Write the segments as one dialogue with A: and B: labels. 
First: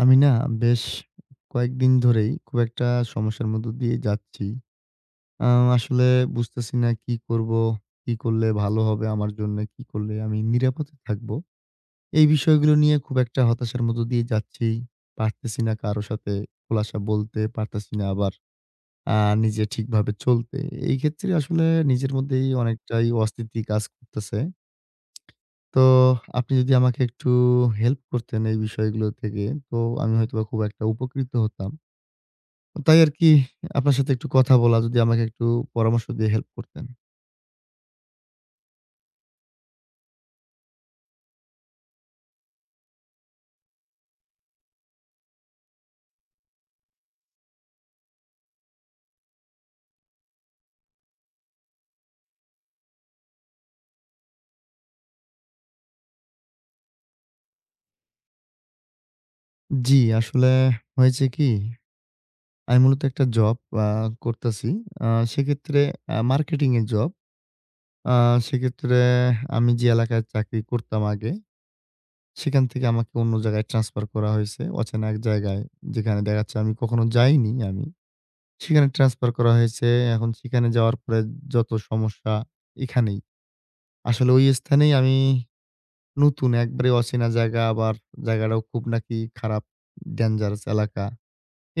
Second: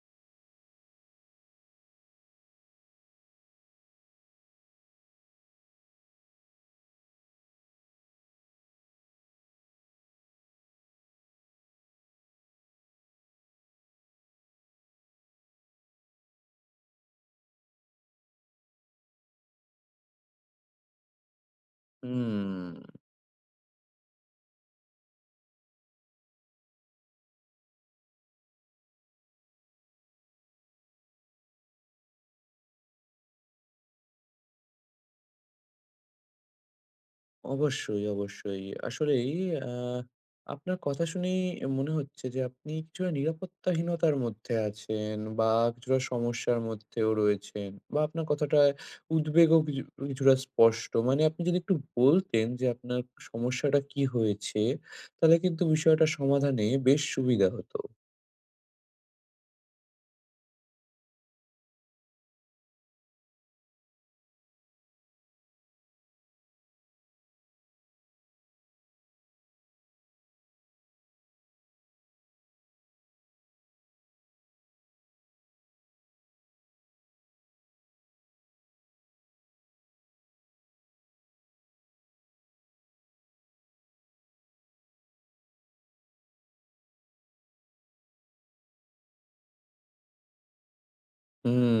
A: আমি না বেশ কয়েকদিন ধরেই খুব একটা সমস্যার মধ্য দিয়ে যাচ্ছি। আ আসলে বুঝতেছি না কি করব? কি করলে ভালো হবে আমার জন্যে? কি করলে আমি নিরাপদে থাকবো? এই বিষয়গুলো নিয়ে খুব একটা হতাশার মধ্য দিয়ে যাচ্ছি। পারতেছি না কারো সাথে খোলাসা বলতে, পারতেছি না আবার আ নিজে ঠিকভাবে চলতে। এই ক্ষেত্রে আসলে নিজের মধ্যেই
B: হুম,
A: অনেকটাই অস্থিতি কাজ করতেছে। তো আপনি যদি আমাকে একটু হেল্প করতেন এই বিষয়গুলো থেকে, তো আমি হয়তোবা খুব একটা উপকৃত হতাম। তাই আরকি আপনার সাথে একটু কথা বলা, যদি আমাকে একটু পরামর্শ দিয়ে হেল্প করতেন।
B: অবশ্যই, অবশ্যই। আসলেই আ আপনার কথা শুনেই মনে হচ্ছে যে আপনি কিছুটা নিরাপত্তাহীনতার মধ্যে আছেন বা কিছুটা সমস্যার মধ্যেও রয়েছেন বা আপনার কথাটায় উদ্বেগও কিছুটা স্পষ্ট। মানে আপনি যদি একটু বলতেন যে আপনার সমস্যাটা কি হয়েছে, তাহলে কিন্তু বিষয়টা সমাধানে বেশ সুবিধা হতো।
A: জি, আসলে হয়েছে কি? আমি মূলত একটা জব আ করতেছি। আ সেক্ষেত্রে মার্কেটিং এর জব। আ সেক্ষেত্রে আমি যে এলাকায় চাকরি করতাম আগে, সেখান থেকে আমাকে অন্য জায়গায় ট্রান্সফার করা হয়েছে। অচেনা এক জায়গায়, যেখানে দেখা যাচ্ছে আমি কখনো যাইনি আমি। সেখানে ট্রান্সফার করা হয়েছে। এখন সেখানে যাওয়ার পরে যত সমস্যা এখানেই। আসলে ওই স্থানেই আমি নতুন একবারে অচেনা জায়গা আবার জায়গাটাও খুব নাকি খারাপ ডেঞ্জারাস এলাকা।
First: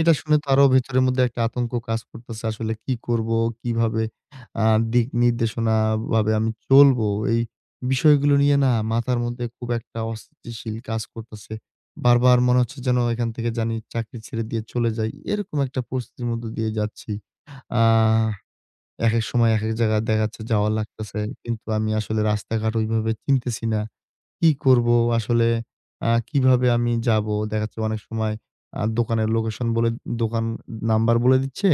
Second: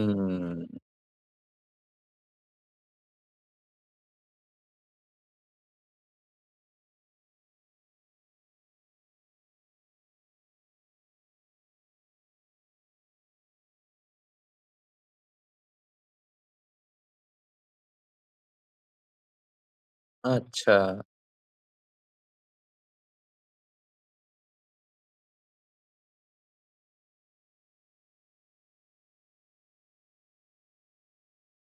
A: এটা শুনে তো আরো ভেতরের মধ্যে একটা আতঙ্ক কাজ করতেছে। আসলে কি করব? কিভাবে আ দিক নির্দেশনা ভাবে আমি চলবো? এই বিষয়গুলো নিয়ে না মাথার মধ্যে খুব একটা অস্থিতিশীল কাজ করতেছে। বারবার মনে হচ্ছে যেন এখান থেকে জানি চাকরি ছেড়ে দিয়ে চলে যাই। এরকম একটা পরিস্থিতির মধ্য দিয়ে যাচ্ছি। আ একেক সময় একেক জায়গায় দেখা যাচ্ছে যাওয়া
B: আচ্ছা,
A: লাগতেছে। কিন্তু আমি আসলে রাস্তাঘাট ওইভাবে চিনতেছি না। কি করব? আসলে কিভাবে আমি যাব? দেখা যাচ্ছে অনেক সময় দোকানের লোকেশন বলে দোকান নাম্বার বলে দিচ্ছে।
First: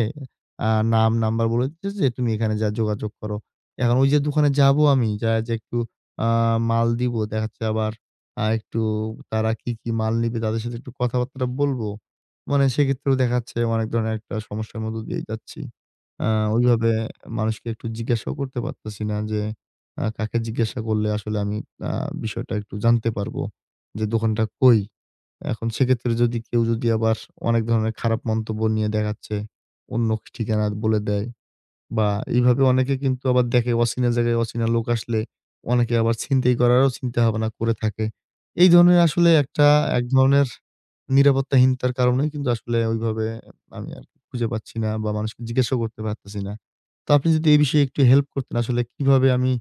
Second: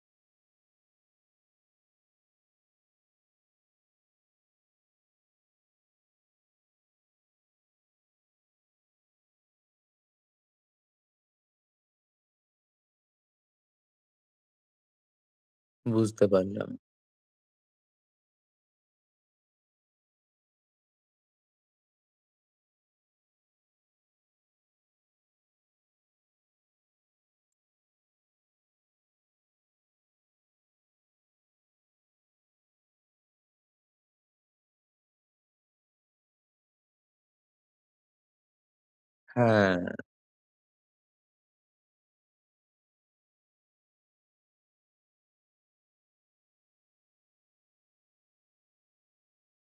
A: আ নাম, নাম্বার বলে দিচ্ছে যে, "তুমি এখানে যায়া যোগাযোগ করো।" এখন ওই যে দোকানে যাব আমি, যায়া যে একটু আ মাল দিব, দেখা যাচ্ছে আবার একটু তারা কি, কি মাল নিবে তাদের সাথে একটু কথাবার্তা বলবো। মানে সেক্ষেত্রেও দেখা যাচ্ছে অনেক ধরনের একটা সমস্যার মধ্য দিয়েই যাচ্ছি।
B: বুঝতে
A: আ
B: পারলাম।
A: ওইভাবে মানুষকে একটু জিজ্ঞাসাও করতে পারতেছি না যে কাকে জিজ্ঞাসা করলে আসলে আমি আ বিষয়টা একটু জানতে পারবো যে দোকানটা কই? এখন সেক্ষেত্রে যদি কেউ যদি আবার অনেক ধরনের খারাপ মন্তব্য নিয়ে দেখাচ্ছে, অন্য ঠিকানা বলে দেয় বা এইভাবে অনেকে কিন্তু আবার দেখে অচেনা জায়গায় অচেনা লোক আসলে অনেকে আবার ছিনতাই করারও চিন্তাভাবনা করে থাকে। এই ধরনের আসলে একটা
B: হ্যাঁ।
A: এক ধরনের নিরাপত্তাহীনতার কারণেই কিন্তু আসলে ওইভাবে আমি আরকি খুঁজে পাচ্ছি না বা মানুষকে জিজ্ঞাসাও করতে পারতেছি না। তো আপনি যদি এই বিষয়ে একটু হেল্প করতেন আসলে কিভাবে আমি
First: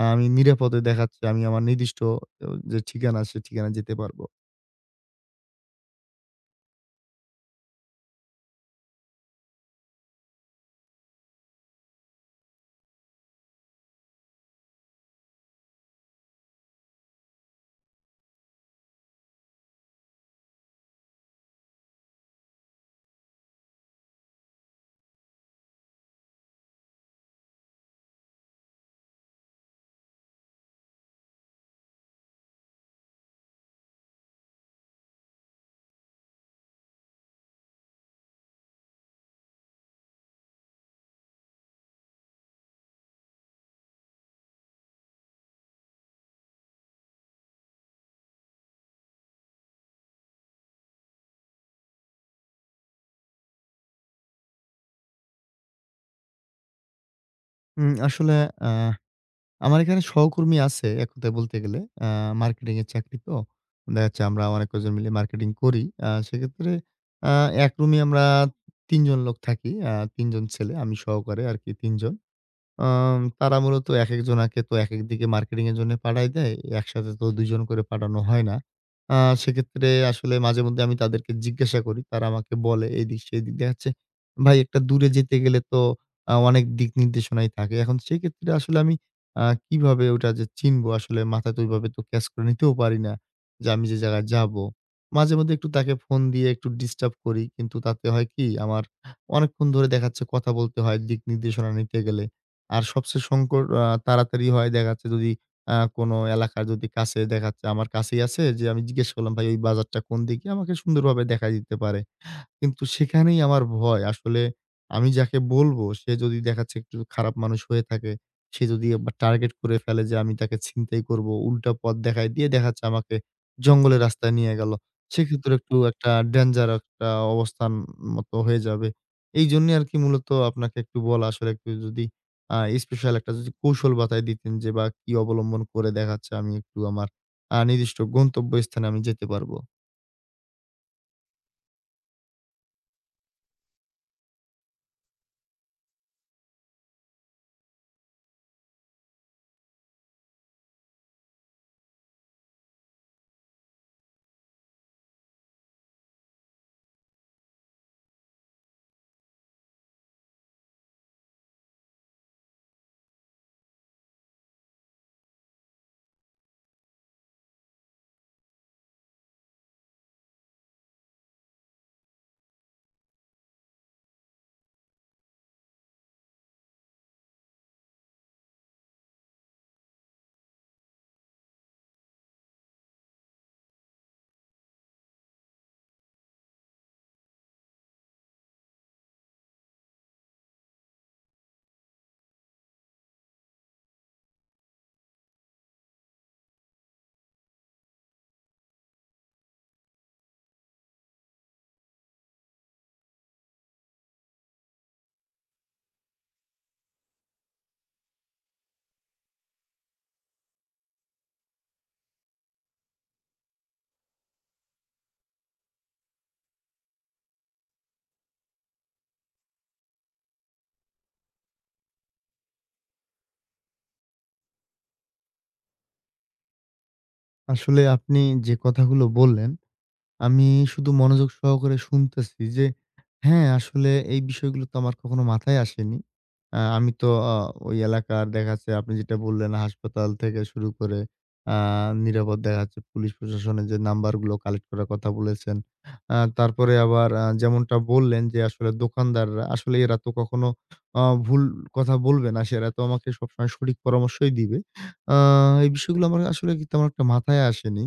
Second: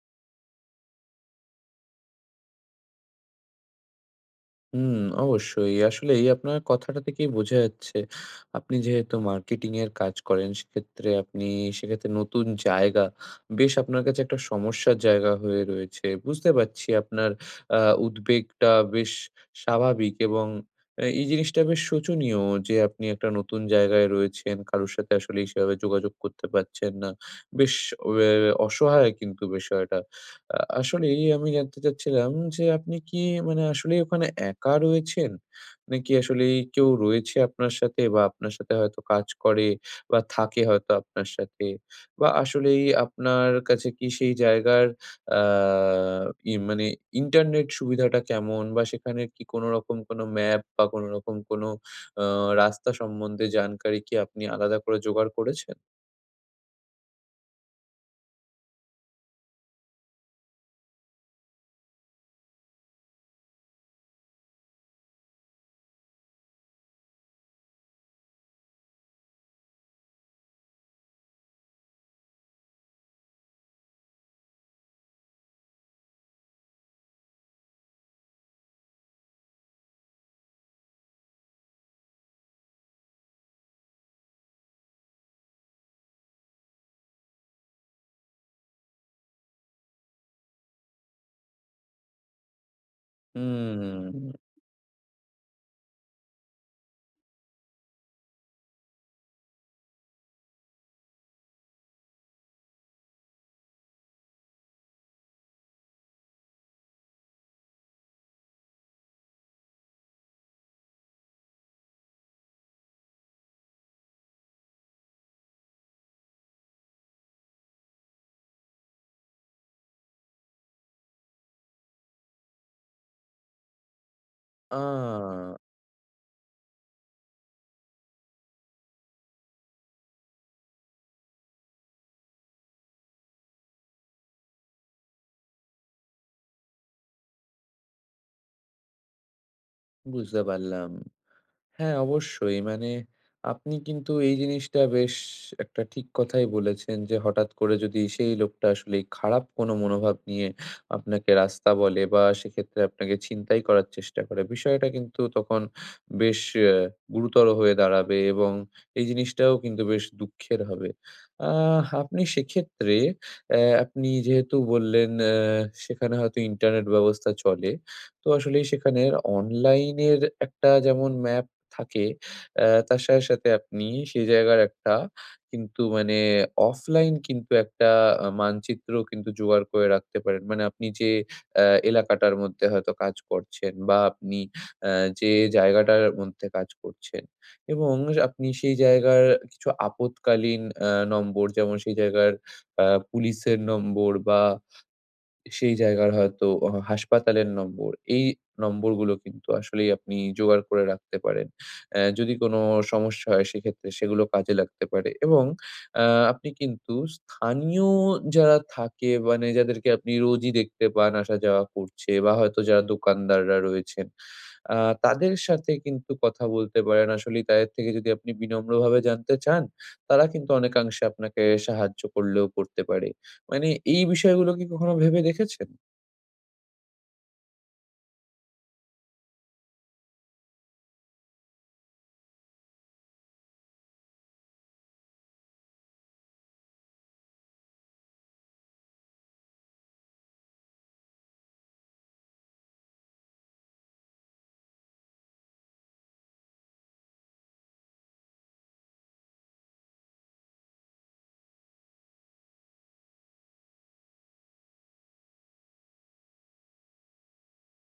A: আমি নিরাপদে দেখাচ্ছে আমি আমার নির্দিষ্ট যে ঠিকানা সে ঠিকানায় যেতে পারবো?
B: হুম, অবশ্যই। আসলেই আপনার কথাটা থেকেই বোঝা যাচ্ছে, আপনি যেহেতু মার্কেটিং এর কাজ করেন, সেক্ষেত্রে সেক্ষেত্রে নতুন জায়গা, বেশ আপনার কাছে একটা সমস্যার জায়গা হয়ে রয়েছে। বুঝতে পারছি আপনার আ উদ্বেগটা বেশ স্বাভাবিক এবং এই জিনিসটা বেশ শোচনীয় যে, আপনি একটা নতুন জায়গায় রয়েছেন, কারোর সাথে আসলেই সেভাবে যোগাযোগ করতে পারছেন না। বেশ ওয়ে অসহায় কিন্তু বিষয়টা। আসলেই আমি জানতে চাচ্ছিলাম যে আপনি কি মানে আসলেই ওখানে একা রয়েছেন? নাকি আসলেই কেউ রয়েছে আপনার সাথে বা আপনার সাথে হয়তো কাজ করে বা থাকে হয়তো আপনার সাথে? বা আসলেই আপনার কাছে কি সেই জায়গার আ ই মানে ইন্টারনেট সুবিধাটা কেমন? বা সেখানে কি কোনো রকম কোনো ম্যাপ বা কোনো রকম কোনো আ রাস্তা সম্বন্ধে জানকারি কি আপনি আলাদা করে জোগাড় করেছেন?
A: আসলে আ আমার এখানে সহকর্মী আছে এক কথায় বলতে গেলে। আ মার্কেটিং এর চাকরি তো। দেখা যাচ্ছে আমরা অনেক কজন মিলে মার্কেটিং করি। সেক্ষেত্রে আ এক রুমে আমরা ৩ জন লোক থাকি। ৩ জন ছেলে, আমি সহকারে আরকি ৩ জন। তারা মূলত একেক জনাকে তো একেক দিকে মার্কেটিং এর জন্য পাঠায় দেয়। একসাথে তো ২ জন করে পাঠানো হয় না। আ সেক্ষেত্রে আসলে মাঝেমধ্যে আমি তাদেরকে জিজ্ঞাসা করি। তারা আমাকে বলে এইদিক সেদিক। দেখা যাচ্ছে ভাই একটা দূরে যেতে গেলে তো অনেক দিক নির্দেশনাই থাকে। এখন সেক্ষেত্রে আসলে আমি কিভাবে ওটা যে চিনবো আসলে মাথায় তো ওইভাবে তো ক্যাচ করে নিতেও পারি না যে আমি যে জায়গায়
B: হুম,
A: যাবো। মাঝেমধ্যে একটু তাকে ফোন দিয়ে একটু ডিস্টার্ব করি। কিন্তু তাতে হয় কি আমার অনেকক্ষণ ধরে দেখা যাচ্ছে কথা বলতে হয় দিক নির্দেশনা নিতে গেলে। আর সবচেয়ে সংকট তাড়াতাড়ি হয় দেখা যাচ্ছে যদি কোনো এলাকার যদি কাছে দেখা যাচ্ছে আমার কাছেই আছে যে আমি জিজ্ঞেস করলাম, "ভাই ওই বাজারটা কোন দিকে?" আমাকে সুন্দরভাবে দেখায় দিতে পারে। কিন্তু সেখানেই আমার ভয়। আসলে আমি যাকে বলবো সে যদি দেখাচ্ছে একটু খারাপ মানুষ হয়ে থাকে, সে যদি আবার টার্গেট করে ফেলে যে আমি তাকে ছিনতাই করবো, উল্টা পথ দেখায় দিয়ে দেখাচ্ছে আমাকে জঙ্গলের রাস্তায় নিয়ে গেল।
B: আ
A: সেক্ষেত্রে একটু একটা ডেঞ্জার একটা অবস্থান মতো হয়ে যাবে। এইজন্যই আরকি মূলত আপনাকে একটু বলা আসলে একটু যদি আ স্পেশাল একটা যদি কৌশল বাতায় দিতেন যে বা কি অবলম্বন করে দেখাচ্ছে আমি একটু আমার নির্দিষ্ট গন্তব্যস্থানে আমি যেতে পারবো।
B: বুঝতে পারলাম। হ্যাঁ, অবশ্যই। মানে আপনি কিন্তু এই জিনিসটা বেশ একটা ঠিক কথাই বলেছেন যে, হঠাৎ করে যদি সেই লোকটা আসলেই খারাপ কোনো মনোভাব নিয়ে আপনাকে রাস্তা বলে বা সেক্ষেত্রে আপনাকে ছিনতাই করার চেষ্টা করে, বিষয়টা কিন্তু তখন বেশ গুরুতর হয়ে দাঁড়াবে এবং এই জিনিসটাও কিন্তু বেশ দুঃখের হবে। আপনি সেক্ষেত্রে আপনি যেহেতু বললেন সেখানে হয়তো ইন্টারনেট ব্যবস্থা চলে। তো আসলেই সেখানের অনলাইনের একটা যেমন ম্যাপ থাকে, তার সাথে, সাথে আপনি সেই জায়গার একটা কিন্তু মানে অফলাইন কিন্তু একটা মানচিত্র কিন্তু জোগাড় করে রাখতে পারেন। মানে আপনি যে এলাকাটার মধ্যে হয়তো কাজ করছেন বা আপনি অ্যা যে জায়গাটার মধ্যে কাজ করছেন এবং আপনি সেই জায়গার কিছু আপদকালীন নম্বর যেমন সেই জায়গার আ পুলিশের নম্বর বা সেই জায়গার হয়তো হাসপাতালের নম্বর, এই নম্বরগুলো কিন্তু আসলেই আপনি জোগাড় করে রাখতে পারেন। যদি কোনো সমস্যা হয় সেক্ষেত্রে সেগুলো কাজে লাগতে পারে এবং অ্যা আপনি কিন্তু স্থানীয় যারা থাকে মানে যাদেরকে আপনি রোজই দেখতে পান আসা যাওয়া করছে বা হয়তো যারা দোকানদাররা রয়েছেন আ তাদের সাথে কিন্তু কথা বলতে পারেন। আসলেই তাদের থেকে যদি আপনি বিনম্রভাবে জানতে চান, তারা কিন্তু অনেকাংশে আপনাকে সাহায্য করলেও করতে পারে। মানে এই বিষয়গুলো কি কখনো ভেবে দেখেছেন?
A: আসলে আপনি যে কথাগুলো বললেন আমি শুধু মনোযোগ সহকারে শুনতেছি যে হ্যাঁ, আসলে এই বিষয়গুলো তো আমার কখনো মাথায় আসেনি। আমি তো আ ওই এলাকার দেখা যাচ্ছে আপনি যেটা বললেন হাসপাতাল থেকে শুরু করে আ নিরাপদ দেখা যাচ্ছে পুলিশ প্রশাসনের যে নাম্বারগুলো কালেক্ট করার কথা বলেছেন। তারপরে আবার যেমনটা বললেন যে আসলে দোকানদাররা আসলে এরা তো কখনো ভুল কথা বলবে না। সেরা তো আমাকে সবসময় সঠিক পরামর্শই দিবে। আ এই বিষয়গুলো আমার আসলে কি তেমন একটা মাথায় আসেনি।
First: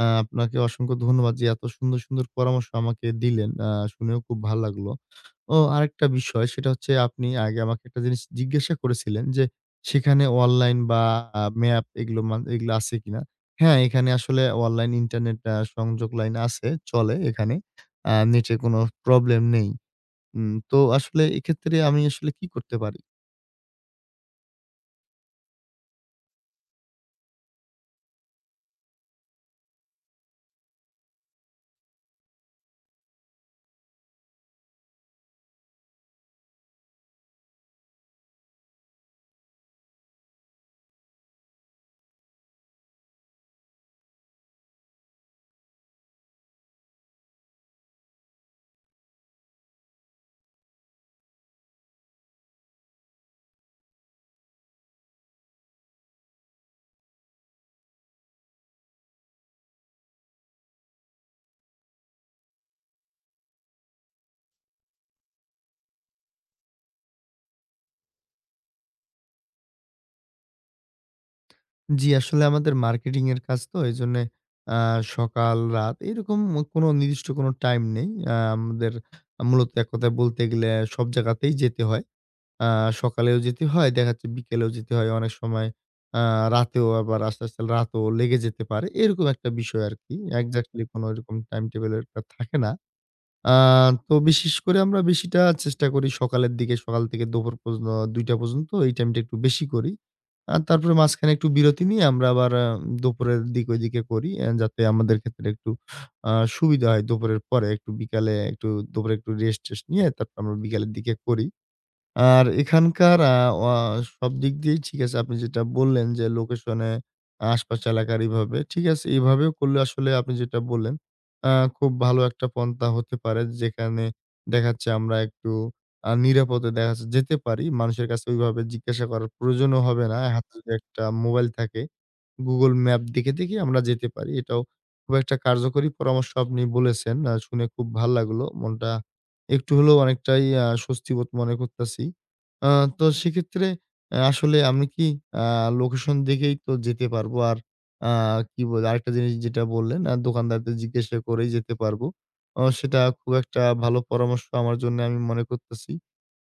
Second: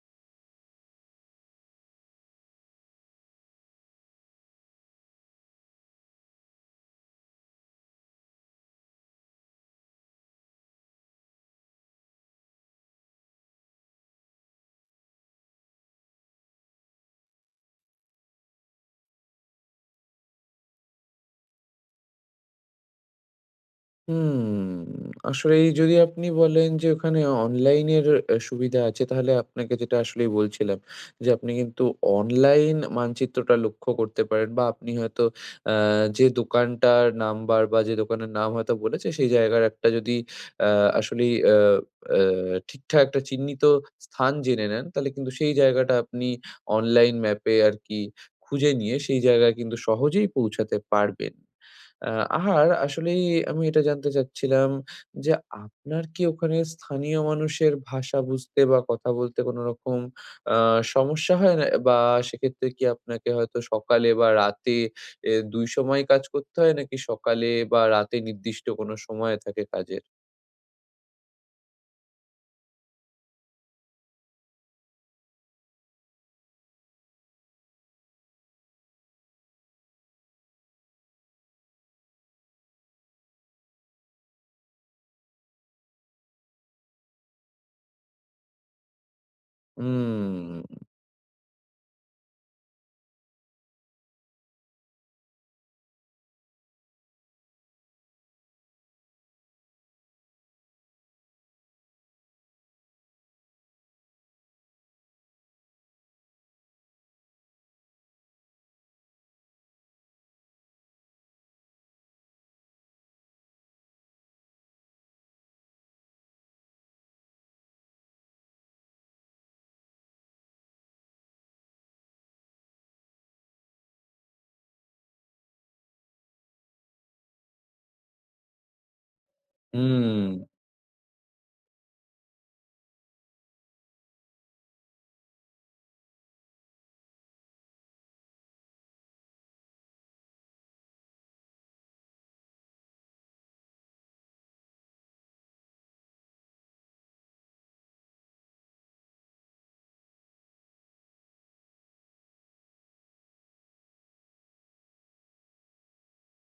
A: আপনাকে অসংখ্য ধন্যবাদ যে এত সুন্দর, সুন্দর পরামর্শ আমাকে দিলেন। শুনেও খুব ভাল লাগলো। ও আরেকটা বিষয় সেটা হচ্ছে আপনি আগে আমাকে একটা জিনিস জিজ্ঞাসা করেছিলেন যে, সেখানে অনলাইন বা ম্যাপ এগুলো মান এগুলো আছে কিনা? হ্যাঁ, এখানে আসলে অনলাইন ইন্টারনেট সংযোগ লাইন আছে, চলে এখানে। নেটে কোনো প্রবলেম নেই। তো আসলে এক্ষেত্রে আমি আসলে কি করতে পারি?
B: হুম, আসলে যদি আপনি বলেন যে ওখানে অনলাইনের সুবিধা আছে, তাহলে আপনাকে যেটা আসলেই বলছিলাম যে আপনি কিন্তু অনলাইন মানচিত্রটা লক্ষ্য করতে পারেন বা আপনি হয়তো আ যে দোকানটার নাম্বার বা যে দোকানের নাম হয়তো বলেছে, সেই জায়গার একটা যদি আ আসলেই আ আ ঠিকঠাক একটা চিহ্নিত স্থান জেনে নেন, তাহলে কিন্তু সেই জায়গাটা আপনি অনলাইন ম্যাপে আরকি খুঁজে নিয়ে সেই জায়গায় কিন্তু সহজেই পৌঁছাতে পারবেন। আ আর আসলেই আমি এটা জানতে চাচ্ছিলাম যে, আপনার কি ওখানে স্থানীয় মানুষের ভাষা বুঝতে বা কথা বলতে কোনো রকম আ সমস্যা হয় না? বা সেক্ষেত্রে কি আপনাকে হয়তো সকালে বা রাতে ২ সময় কাজ করতে হয়? নাকি সকালে বা রাতে নির্দিষ্ট কোনো সময় থাকে কাজের?
A: জি, আসলে আমাদের মার্কেটিং এর কাজ তো এজন্যে আ সকাল, রাত এরকম কোনো নির্দিষ্ট কোনো টাইম নেই। আমাদের মূলত এক কথায় বলতে গেলে সব জায়গাতেই যেতে হয়। আ সকালেও যেতে হয়, দেখা যাচ্ছে বিকেলেও যেতে হয়। অনেক সময় আ রাতেও আবার আস্তে, আস্তে রাতও লেগে যেতে পারে। এরকম একটা বিষয় আরকি।
B: হুম,
A: এক্সাক্টলি কোনো এরকম টাইম টেবল এর একটা থাকে না। আ তো বিশেষ করে আমরা বেশিটা চেষ্টা করি সকালের দিকে, সকাল থেকে দুপুর পর্যন্ত ২ টা পর্যন্ত এই টাইমটা একটু বেশি করি। আর তারপরে মাঝখানে একটু বিরতি নিয়ে আমরা আবার দুপুরের দিক ওইদিকে করি যাতে আমাদের ক্ষেত্রে একটু সুবিধা হয়। দুপুরের পরে একটু বিকালে একটু দুপুরে একটু রেস্ট-টেস্ট নিয়ে তারপর আমরা বিকালের দিকে করি। আর এখানকার আ অ সব দিক দিয়েই ঠিক আছে। আপনি যেটা বললেন যে লোকেশনে আশপাশ এলাকার এভাবে, ঠিক আছে? এভাবেও করলে আসলে আপনি যেটা বললেন, আ খুব ভালো একটা পন্থা হতে পারে। যেখানে দেখাচ্ছে আমরা একটু নিরাপদে দেখা যাচ্ছে যেতে পারি। মানুষের কাছে ওইভাবে জিজ্ঞাসা করার প্রয়োজনও হবে না।
B: হুম।
A: হাতে যদি একটা মোবাইল থাকে, Google ম্যাপ দেখে, দেখে আমরা যেতে পারি। এটাও খুব একটা কার্যকরী পরামর্শ আপনি বলেছেন। শুনে খুব ভাল লাগলো। মনটা একটু হলেও অনেকটাই স্বস্তি বোধ মনে করতাছি। আ তো সেক্ষেত্রে আসলে আমি কি আ লোকেশন দেখেই তো যেতে পারবো। আর আ কি বলে আরেকটা জিনিস যেটা বললেন দোকানদারদের জিজ্ঞাসা করেই যেতে পারবো। সেটা খুব একটা ভালো পরামর্শ আমার জন্য আমি মনে করতেছি।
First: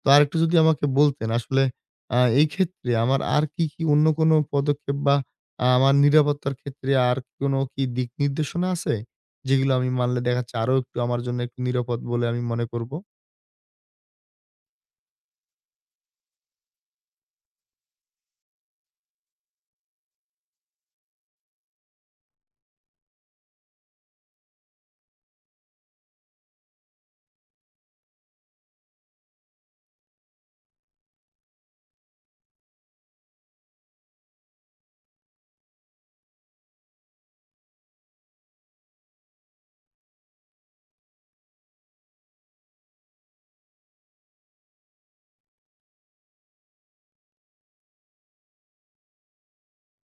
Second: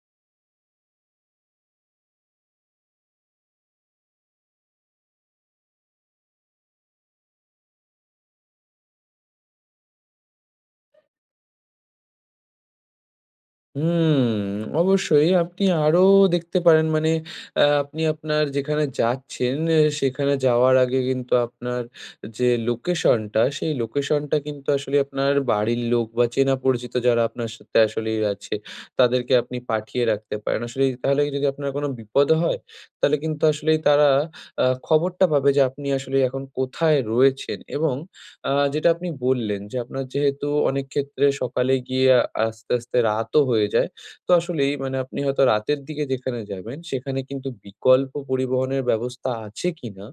A: তো আরেকটু যদি আমাকে বলতেন আসলে এই ক্ষেত্রে আমার আর কি, কি অন্য কোনো পদক্ষেপ বা আমার নিরাপত্তার ক্ষেত্রে আর কোনো কি দিক নির্দেশনা আছে? যেগুলো আমি মানলে দেখা যাচ্ছে আরো একটু আমার জন্য একটু নিরাপদ বলে আমি মনে করব?
B: হুম, অবশ্যই আপনি আরো দেখতে পারেন মানে আপনি আপনার যেখানে যাচ্ছেন সেখানে যাওয়ার আগে কিন্তু আপনার যে লোকেশনটা, সেই লোকেশনটা কিন্তু আসলে আপনার বাড়ির লোক বা চেনা পরিচিত যারা আপনার সাথে আসলেই আছে, তাদেরকে আপনি পাঠিয়ে রাখতে পারেন। আসলেই তাহলে যদি আপনার কোনো বিপদ হয়, তাহলে কিন্তু আসলেই তারা খবরটা পাবে যে আপনি আসলে এখন কোথায় রয়েছেন এবং যেটা আপনি বললেন যে, আপনার যেহেতু অনেক ক্ষেত্রে সকালে গিয়ে আস্তে, আস্তে রাতও হয়ে যায়। তো আসলেই মানে আপনি হয়তো রাতের দিকে যেখানে যাবেন, সেখানে কিন্তু বিকল্প পরিবহনের ব্যবস্থা আছে কিনা,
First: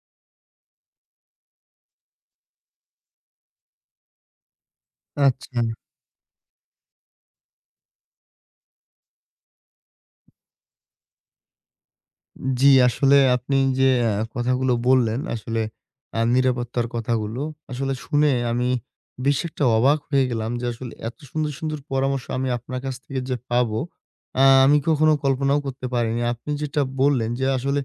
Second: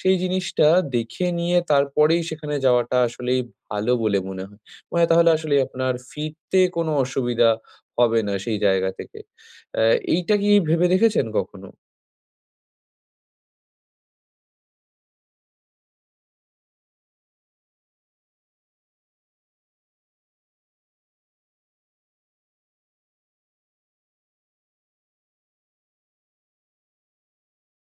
B: সেই জিনিসটা দেখে নিয়ে তারপরেই সেখানে যাওয়াটা আসলেই ভালো বলে মনে হয়। মানে তাহলে
A: আচ্ছা।
B: আসলেই আপনার ফিরতে কোনো অসুবিধা হবে না সেই জায়গা থেকে। আ এইটা কি ভেবে দেখেছেন কখনো?
A: জি, আসলে আপনি যে কথাগুলো বললেন, আসলে নিরাপত্তার কথাগুলো, আসলে শুনে আমি বেশ একটা অবাক হয়ে গেলাম যে আসলে এত সুন্দর, সুন্দর পরামর্শ আমি আপনার কাছ থেকে যে পাবো, আমি কখনো কল্পনাও করতে পারিনি। আপনি যেটা বললেন যে আসলে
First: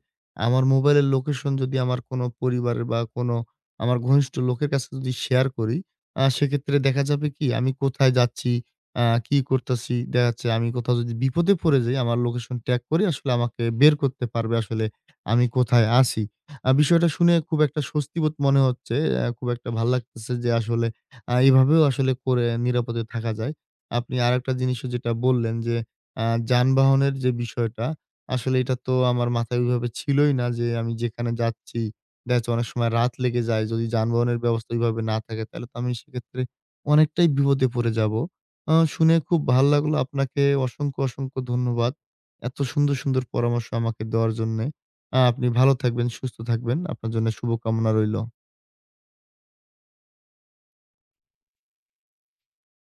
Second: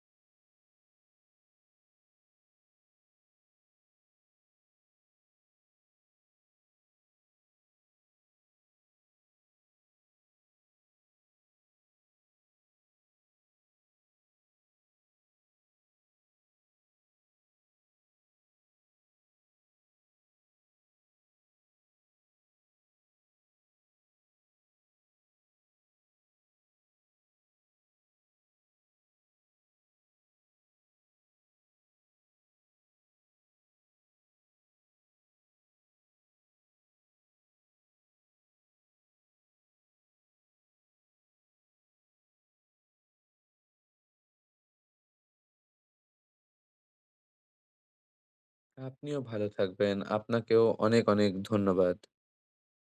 A: আমার মোবাইলের লোকেশন যদি আমার কোনো পরিবারের বা কোনো আমার ঘনিষ্ঠ লোকের কাছে যদি শেয়ার করি, সেক্ষেত্রে দেখা যাবে কি আমি কোথায় যাচ্ছি আ কি করতেছি, দেখা যাচ্ছে আমি কোথাও যদি বিপদে পড়ে যাই, আমার লোকেশন ট্যাগ করে আসলে আমাকে বের করতে পারবে আসলে আমি কোথায় আছি। বিষয়টা শুনে খুব একটা স্বস্তিবোধ মনে হচ্ছে। খুব একটা ভাল লাগতেছে যে আসলে এভাবেও আসলে করে নিরাপদে থাকা যায়। আপনি আরেকটা জিনিসও যেটা বললেন যে আ যানবাহনের যে বিষয়টা, আসলে এটা তো আমার মাথায় ওইভাবে ছিলই না যে আমি যেখানে যাচ্ছি, দেখা যাচ্ছে অনেক সময় রাত লেগে যায়। যদি যানবাহনের ব্যবস্থা ওইভাবে না থাকে, তাহলে তো আমি সেক্ষেত্রে অনেকটাই বিপদে পড়ে যাব। শুনে খুব ভাল লাগলো। আপনাকে অসংখ্য, অসংখ্য ধন্যবাদ। এত সুন্দর, সুন্দর পরামর্শ আমাকে দেওয়ার জন্যে। আপনি ভালো থাকবেন, সুস্থ থাকবেন। আপনার জন্য শুভকামনা রইলো।
B: আপনিও ভালো থাকবেন। আপনাকেও অনেক, অনেক ধন্যবাদ।